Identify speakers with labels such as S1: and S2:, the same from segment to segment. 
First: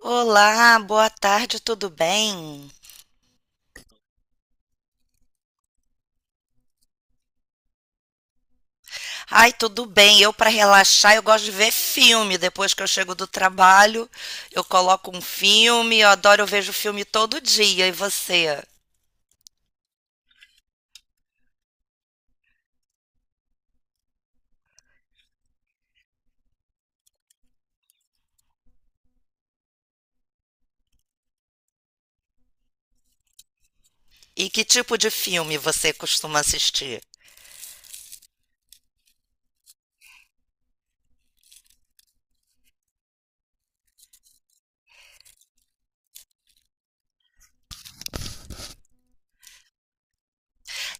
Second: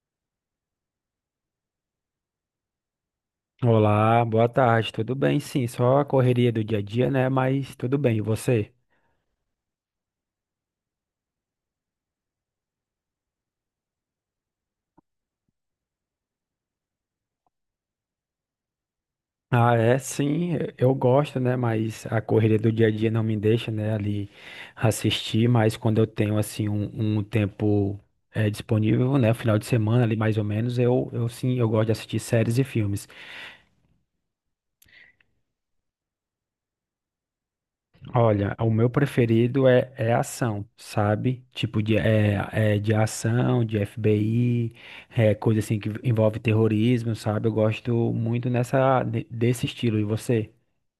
S1: Olá, boa tarde, tudo bem?
S2: Olá, boa tarde. Tudo bem? Sim, só a correria do dia a dia, né? Mas tudo bem. E você?
S1: Ai, tudo bem. Eu, para relaxar, eu gosto de ver filme. Depois que eu chego do trabalho, eu coloco um filme. Eu adoro, eu vejo filme todo dia. E você?
S2: Ah, é, sim, eu gosto, né? Mas a correria do dia a dia não me deixa, né, ali assistir. Mas quando eu tenho, assim, um tempo disponível, né, final de semana ali mais ou menos, eu sim, eu gosto de assistir séries e filmes.
S1: E que tipo de filme você costuma assistir?
S2: Olha, o meu preferido é ação, sabe? Tipo de, é de ação, de FBI, é, coisa assim que envolve terrorismo, sabe? Eu gosto muito nessa, desse estilo. E você?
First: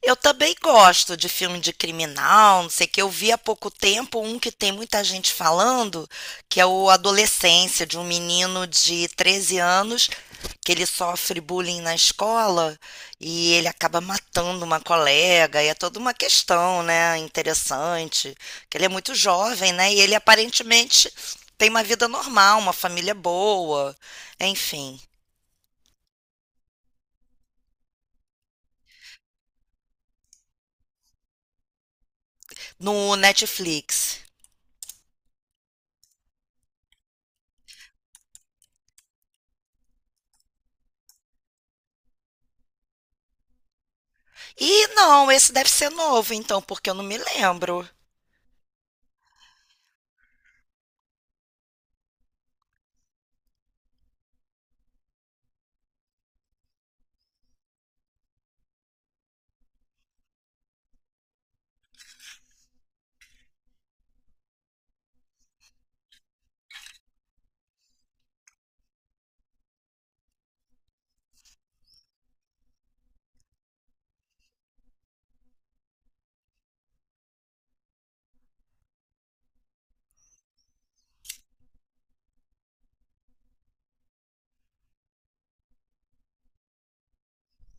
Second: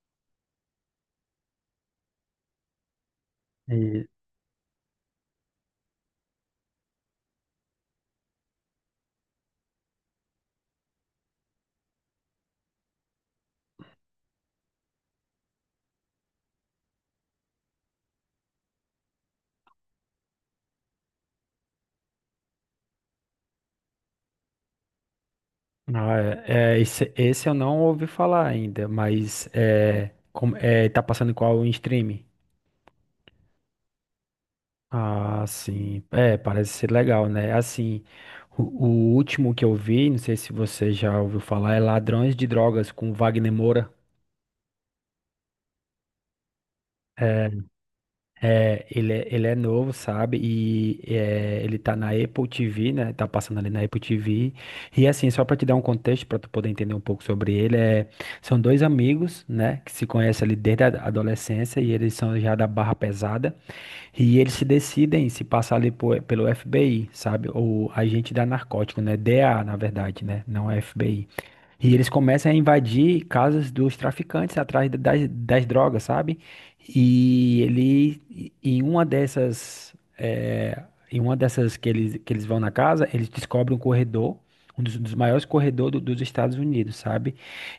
S1: Eu também gosto de filme de criminal, não sei o que. Eu vi há pouco
S2: E,
S1: tempo um que tem muita gente falando, que é o Adolescência, de um menino de 13 anos, que ele sofre bullying na escola e ele acaba matando uma colega, e é toda uma questão, né, interessante, que ele é muito jovem, né, e ele aparentemente tem uma vida normal, uma família boa, enfim,
S2: ah, é, é, esse eu não ouvi falar ainda, mas é, como, é, tá passando em qual stream?
S1: no Netflix.
S2: Ah, sim. É, parece ser legal, né? Assim, o último que eu vi, não sei se você já ouviu falar, é Ladrões de Drogas com Wagner Moura.
S1: E não, esse deve ser novo, então, porque eu não me
S2: É,
S1: lembro.
S2: ele é novo, sabe? E é, ele tá na Apple TV, né? Tá passando ali na Apple TV. E assim, só pra te dar um contexto, pra tu poder entender um pouco sobre ele, é, são dois amigos, né? Que se conhecem ali desde a adolescência e eles são já da barra pesada. E eles se decidem se passar ali pelo FBI, sabe? Ou agente da narcótico, né? DA, na verdade, né? Não é FBI. E eles começam a invadir casas dos traficantes atrás das drogas, sabe? E ele, e- em uma dessas, eh, em uma dessas que eles vão na casa, eles descobrem um corredor, um dos maiores corredores dos Estados Unidos, sabe?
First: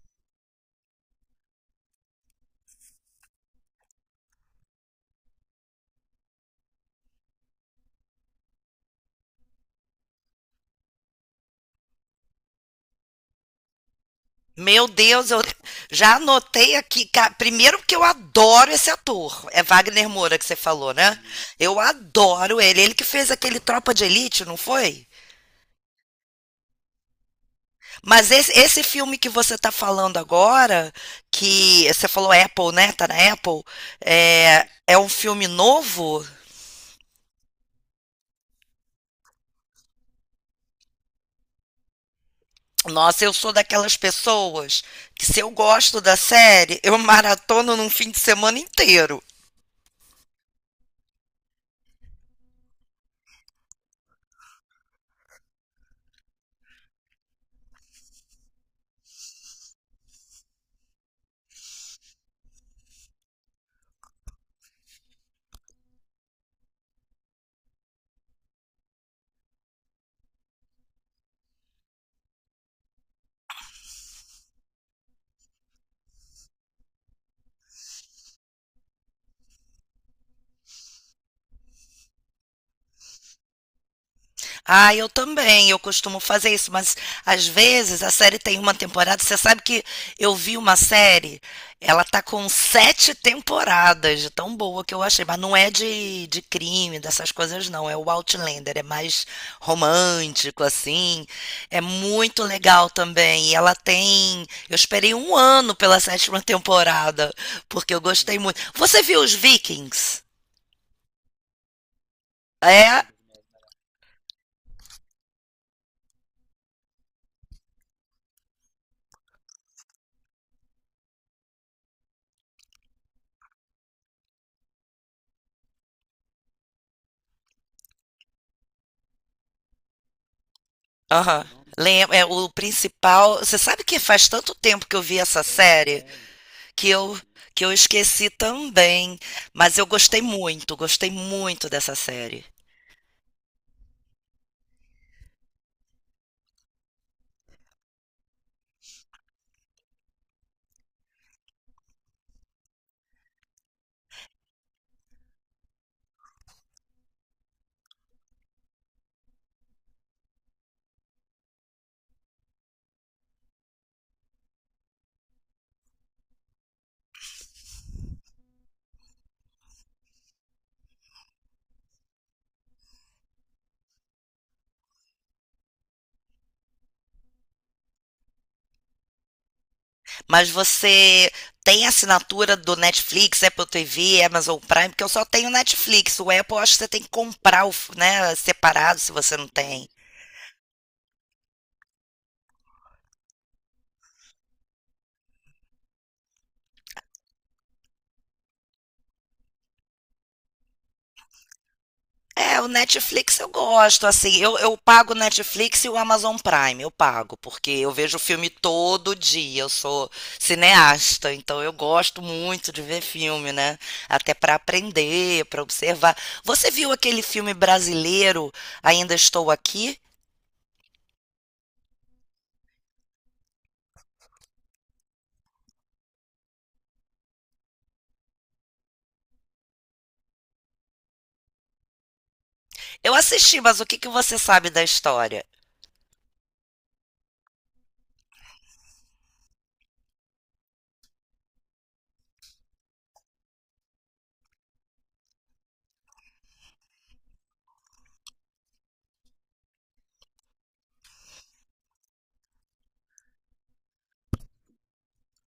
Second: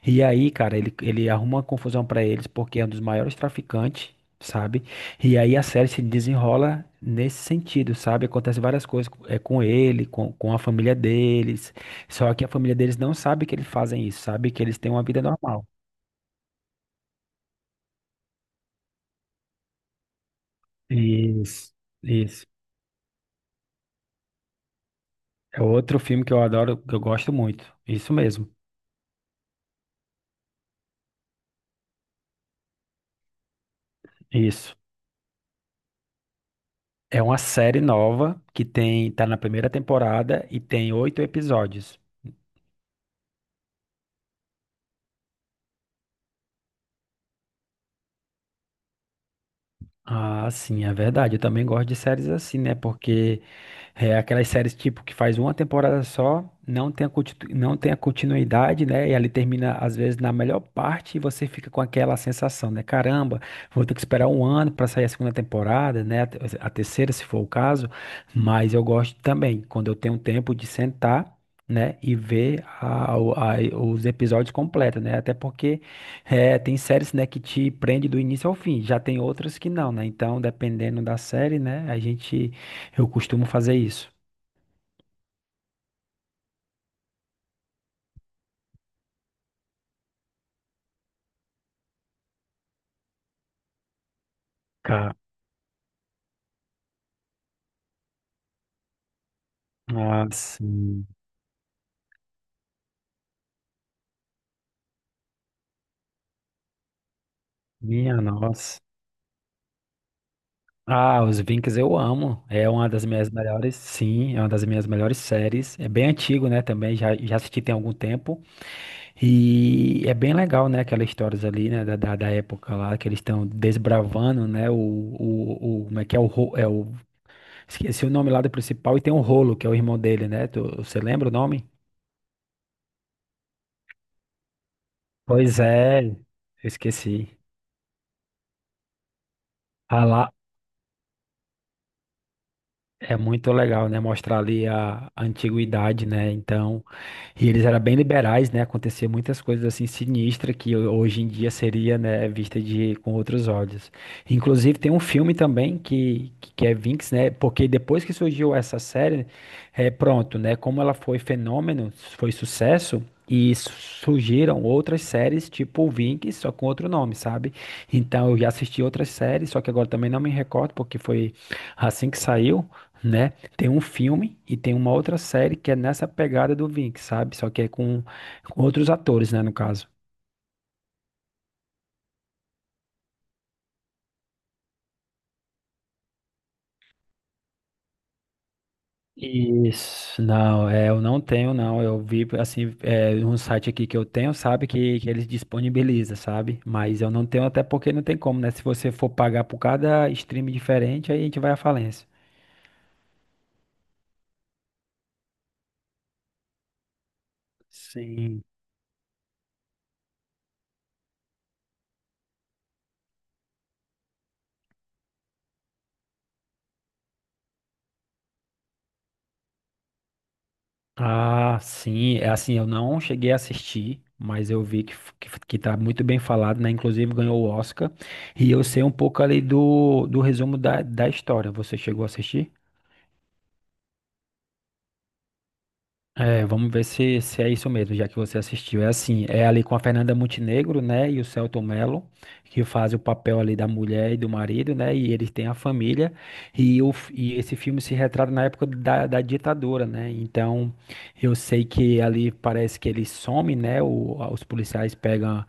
S2: E aí, cara, ele arruma uma confusão pra eles porque é um dos maiores traficantes, sabe? E aí a série se desenrola nesse sentido, sabe? Acontece várias coisas é, com ele, com a família deles. Só que a família deles não sabe que eles fazem isso, sabe? Que eles
S1: Meu
S2: têm uma vida
S1: Deus, eu
S2: normal.
S1: já anotei aqui. Primeiro que eu adoro esse ator. É Wagner Moura que você falou, né?
S2: Isso,
S1: Eu
S2: isso.
S1: adoro ele. Ele que fez aquele Tropa de Elite, não foi?
S2: É outro filme que eu adoro, que eu gosto muito. Isso
S1: Mas
S2: mesmo,
S1: esse filme que você está falando agora, que você falou Apple, né? Tá na Apple. É,
S2: isso.
S1: é um filme novo?
S2: É uma série nova que tem, tá na primeira temporada e tem oito episódios.
S1: Nossa, eu sou daquelas pessoas que se eu gosto da série, eu maratono num fim de semana inteiro.
S2: Ah, sim, é verdade. Eu também gosto de séries assim, né? Porque é aquelas séries tipo que faz uma temporada só, não tem a continuidade, né? E ali termina, às vezes, na melhor parte e você fica com aquela sensação, né? Caramba, vou ter que esperar um ano para sair a segunda temporada, né? A terceira, se for o caso. Mas eu gosto também, quando eu tenho tempo de sentar, né? E ver os episódios completos, né? Até porque. É, tem séries, né, que te prende do início ao fim, já tem outras que não, né? Então, dependendo da série, né, a gente, eu costumo fazer isso.
S1: Ah, eu também, eu costumo fazer isso, mas às vezes a série tem uma temporada. Você sabe que eu vi uma série, ela tá com sete temporadas, de tão boa que eu
S2: Cara,
S1: achei, mas não é de crime, dessas coisas, não. É o Outlander, é mais
S2: ah,
S1: romântico,
S2: sim,
S1: assim. É muito legal também. E ela tem. Eu esperei um ano pela sétima temporada, porque eu
S2: minha
S1: gostei muito.
S2: nossa.
S1: Você viu os Vikings?
S2: Ah, os Vikings eu amo, é uma das
S1: É,
S2: minhas melhores, sim, é uma das minhas melhores séries, é bem antigo, né, também, já, já assisti tem algum tempo, e é bem legal, né, aquelas histórias ali, né, da época lá, que eles estão desbravando, né, como é que é, o, ro- é o Esqueci o nome lá do principal e tem o Rolo, que é o irmão dele, né? Você lembra o
S1: aham.
S2: nome?
S1: É o principal. Você sabe que faz tanto tempo que eu vi essa
S2: Pois é,
S1: série
S2: eu
S1: que eu
S2: esqueci.
S1: que eu esqueci também, mas eu
S2: Ah lá,
S1: gostei muito dessa série.
S2: é muito legal, né? Mostrar ali a antiguidade, né? Então. E eles eram bem liberais, né? Acontecia muitas coisas assim sinistras que hoje em dia seria, né, vista de com outros olhos. Inclusive tem um filme também que é Vinx, né? Porque depois que surgiu essa série, é pronto, né? Como ela foi fenômeno, foi sucesso. E surgiram outras séries tipo Vinx, só com outro nome, sabe? Então eu já assisti outras séries, só que agora também não me recordo, porque foi assim que saiu, né? Tem um filme e tem uma outra série que é nessa pegada do Vink, sabe? Só que é com outros atores, né, no caso.
S1: Mas você tem assinatura do Netflix, Apple TV, Amazon Prime, porque eu só tenho Netflix. O Apple eu acho que você tem que comprar, né, separado se você não tem.
S2: Isso, não, é, eu não tenho, não. Eu vi, assim, é, um site aqui que eu tenho, sabe, que eles disponibilizam, sabe? Mas eu não tenho, até porque não tem como, né? Se você for pagar por cada stream diferente, aí a gente vai à falência.
S1: É, o Netflix eu gosto, assim, eu pago o Netflix e o Amazon Prime, eu pago, porque eu vejo
S2: Sim.
S1: filme todo dia, eu sou cineasta, então eu gosto muito de ver filme, né? Até para aprender, para observar. Você viu aquele filme brasileiro, Ainda Estou Aqui?
S2: Ah, sim, é assim, eu não cheguei a assistir, mas eu vi que tá muito bem falado, né? Inclusive ganhou o Oscar. E eu sei um pouco ali do resumo da história. Você chegou a assistir?
S1: Eu assisti, mas o que que você sabe da história?
S2: É, vamos ver se é isso mesmo, já que você assistiu. É assim, é ali com a Fernanda Montenegro, né, e o Selton Mello, que faz o papel ali da mulher e do marido, né, e eles têm a família, e esse filme se retrata na época da ditadura, né, então eu sei que ali parece que ele some, né, os policiais pegam,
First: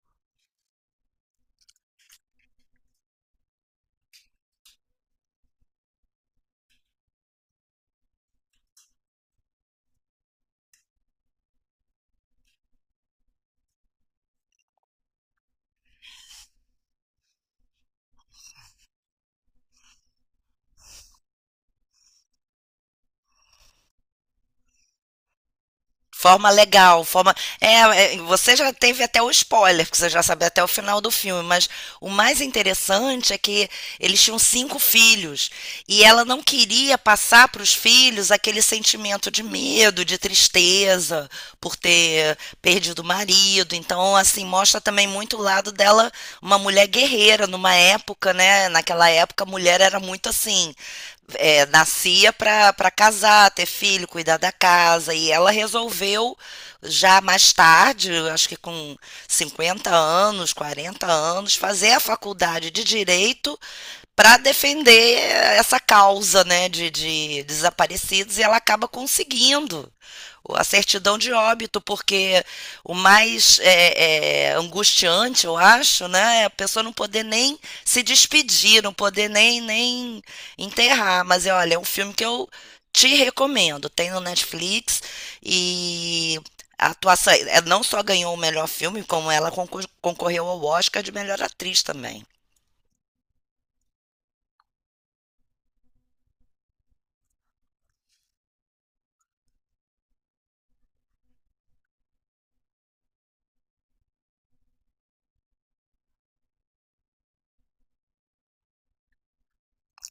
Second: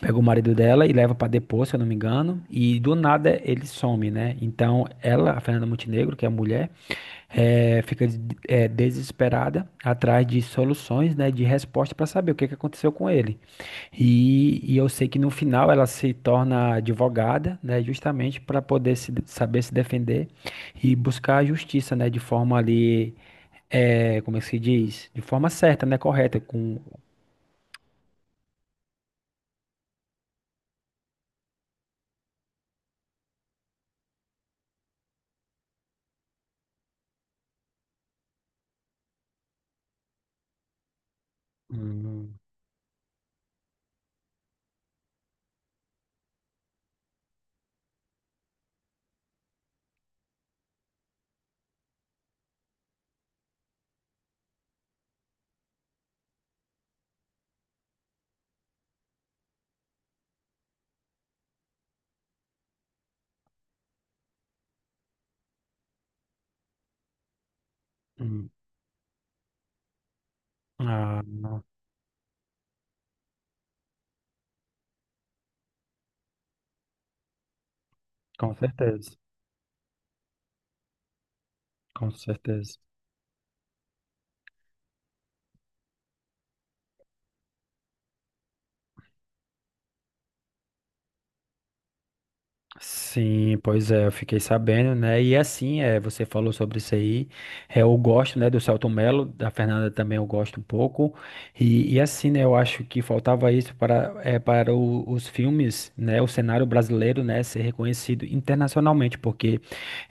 S2: pegam o marido dela e leva para depor, se eu não me engano, e do nada ele some, né, então ela, a Fernanda Montenegro, que é a mulher, é, fica desesperada atrás de soluções, né, de resposta para saber o que que aconteceu com ele. E eu sei que no final ela se torna advogada, né, justamente para poder se, saber se defender e buscar a justiça, né, de forma ali, é, como é que se diz? De forma certa, né, correta,
S1: Forma
S2: com.
S1: legal, forma. É, você já teve até o spoiler, porque você já sabe até o final do filme, mas o mais interessante é que eles tinham cinco filhos e ela não queria passar para os filhos aquele sentimento de medo, de tristeza por ter
S2: Hum.
S1: perdido o marido. Então, assim, mostra também muito o lado dela, uma mulher guerreira numa época, né? Naquela época a mulher era muito assim, é, nascia para casar, ter filho, cuidar da casa. E ela resolveu, já mais tarde, eu acho que com 50 anos, 40 anos, fazer a faculdade de Direito para defender essa causa né, de desaparecidos e
S2: Hum.
S1: ela acaba conseguindo a certidão
S2: Ah,
S1: de
S2: não.
S1: óbito, porque o mais é, angustiante, eu acho, né, é a pessoa não poder nem se
S2: Com
S1: despedir, não
S2: certeza,
S1: poder nem enterrar. Mas é, olha, é um
S2: com
S1: filme que eu
S2: certeza.
S1: te recomendo. Tem no Netflix e a atuação ela não só ganhou o melhor filme, como ela concorreu ao Oscar de melhor atriz também.
S2: Sim, pois é, eu fiquei sabendo, né? E assim, é, você falou sobre isso aí. É, eu gosto, né, do Selton Mello, da Fernanda também eu gosto um pouco. E assim, né, eu acho que faltava isso para, é, para os filmes, né, o cenário brasileiro, né, ser reconhecido internacionalmente, porque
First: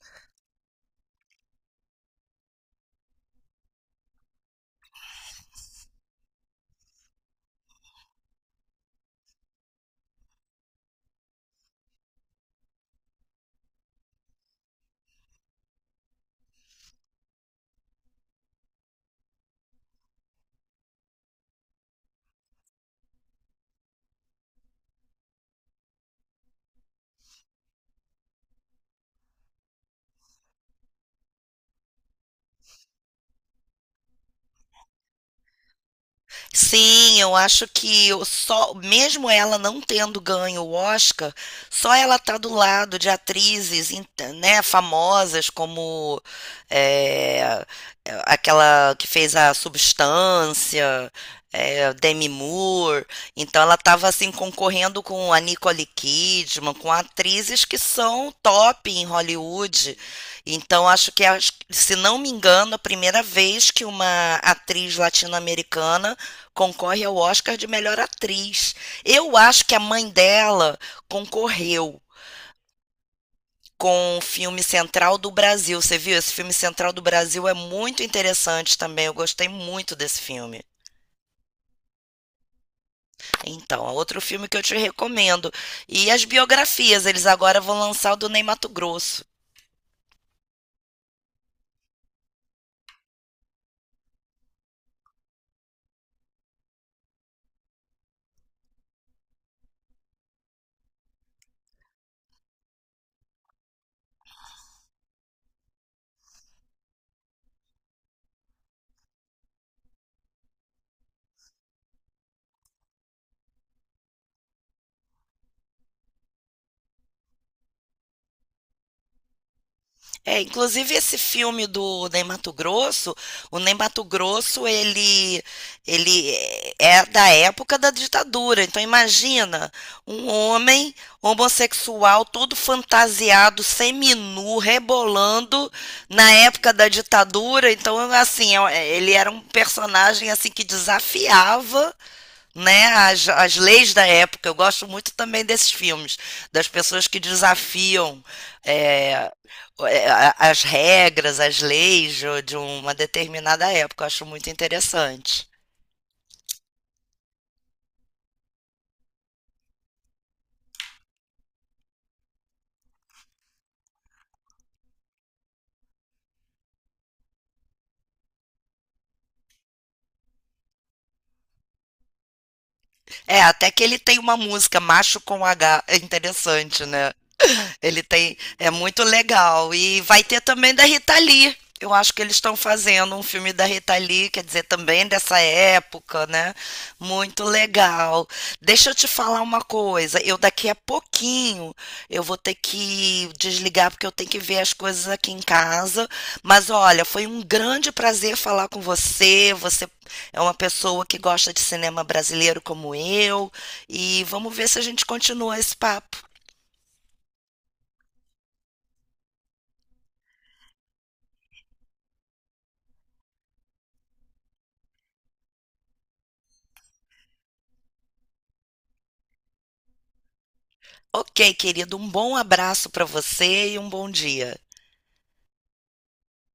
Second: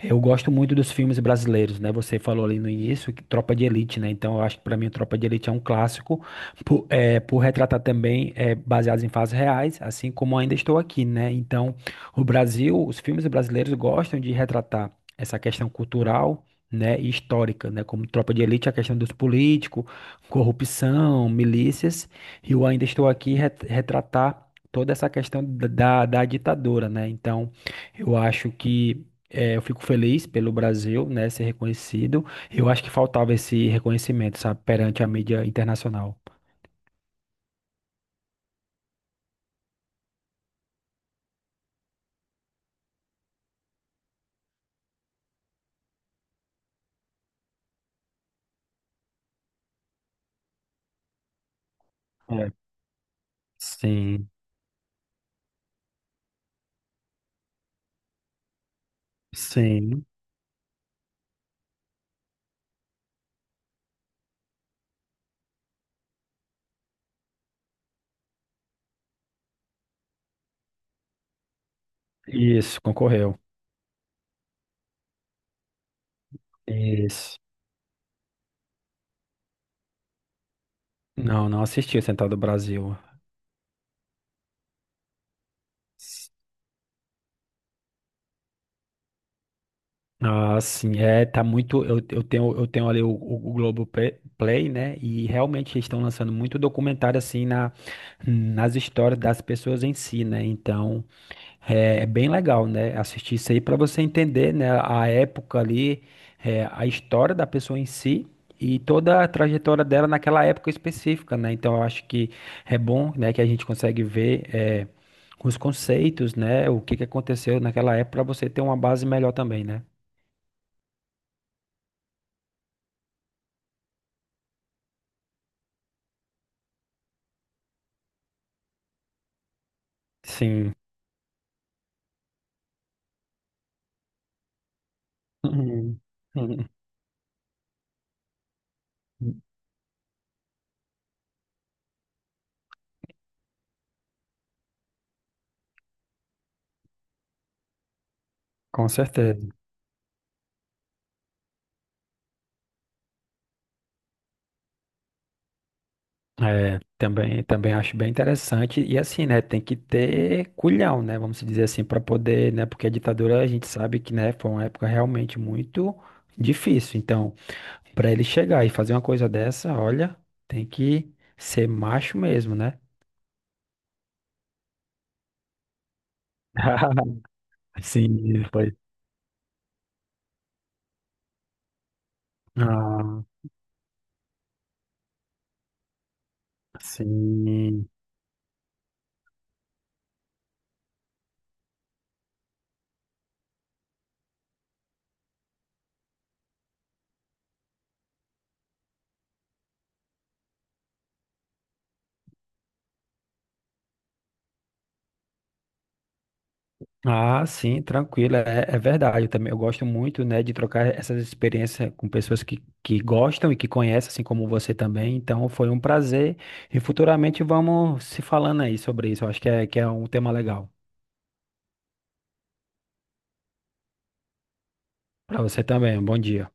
S2: eu gosto muito dos filmes brasileiros, né? Você falou ali no início que Tropa de Elite, né? Então eu acho que para mim Tropa de Elite é um clássico, por retratar também é, baseados em fatos reais, assim como ainda estou aqui, né? Então o Brasil, os filmes brasileiros gostam de retratar essa questão cultural, né, e histórica, né, como Tropa de Elite, a questão dos políticos, corrupção, milícias, e eu ainda estou aqui retratar toda essa questão da ditadura, né? Então, eu acho que eu fico feliz pelo Brasil, né, ser reconhecido. Eu acho que faltava esse reconhecimento, sabe, perante a mídia internacional.
S1: Sim, eu acho que eu só, mesmo ela não tendo ganho o Oscar, só ela tá do lado de atrizes, né, famosas como é, aquela que fez a Substância, é, Demi
S2: É,
S1: Moore. Então ela estava
S2: sim,
S1: assim concorrendo com a Nicole Kidman, com atrizes que são top em Hollywood.
S2: sim.
S1: Então se não me engano, a primeira vez que uma atriz latino-americana concorre ao Oscar de melhor atriz. Eu acho que a mãe dela concorreu
S2: Isso, concorreu.
S1: com o filme Central do Brasil. Você viu? Esse filme Central do
S2: Isso.
S1: Brasil é muito interessante também. Eu gostei muito desse filme.
S2: Não, não assisti o Central do Brasil.
S1: Então, é outro filme que eu te recomendo. E as biografias, eles agora vão lançar o do Ney Matogrosso.
S2: Ah, sim, é, tá muito. Eu tenho ali o Globoplay, né? E realmente eles estão lançando muito documentário assim nas histórias das pessoas em si, né? Então. É bem legal, né? Assistir isso aí para você entender, né, a época ali, é, a história da pessoa em si e toda a trajetória dela naquela época específica, né? Então eu acho que é bom, né, que a gente consegue ver é, os conceitos, né, o que que aconteceu naquela época para você ter uma base melhor também, né?
S1: É, inclusive esse filme do Ney Mato Grosso, o Ney Mato Grosso, ele é da época da ditadura. Então imagina um
S2: Sim.
S1: homem homossexual todo fantasiado, seminu, rebolando na época da ditadura. Então assim, é, ele era um personagem assim que desafiava né, as leis da época. Eu gosto muito também desses filmes, das pessoas que desafiam
S2: Com
S1: é,
S2: certeza.
S1: as regras, as leis de uma determinada época. Eu acho muito interessante.
S2: É, também, também acho bem interessante. E assim, né, tem que ter culhão, né, vamos dizer assim, para poder, né, porque a ditadura a gente sabe que, né, foi uma época realmente muito difícil. Então, para ele chegar e fazer uma coisa dessa, olha, tem que ser macho mesmo, né?
S1: É, até que ele tem uma música, Macho com H, é interessante, né? Ele tem,
S2: Sim,
S1: é
S2: foi.
S1: muito legal. E vai ter também da Rita Lee. Eu acho que eles estão fazendo um
S2: Ah,
S1: filme da Rita Lee, quer dizer, também dessa época, né? Muito
S2: sim.
S1: legal. Deixa eu te falar uma coisa. Eu daqui a pouquinho eu vou ter que desligar porque eu tenho que ver as coisas aqui em casa. Mas olha, foi um grande prazer falar com você. Você é uma pessoa que gosta de cinema brasileiro como eu, e vamos ver se a gente continua esse papo.
S2: Ah, sim, tranquilo, é verdade. Eu também eu gosto muito, né, de trocar essas experiências com pessoas que gostam e que conhecem, assim como você também. Então, foi um prazer e futuramente vamos se falando aí sobre isso. Eu acho que é um tema legal
S1: Ok, querido, um bom abraço para você e um bom dia.
S2: para você também. Bom dia.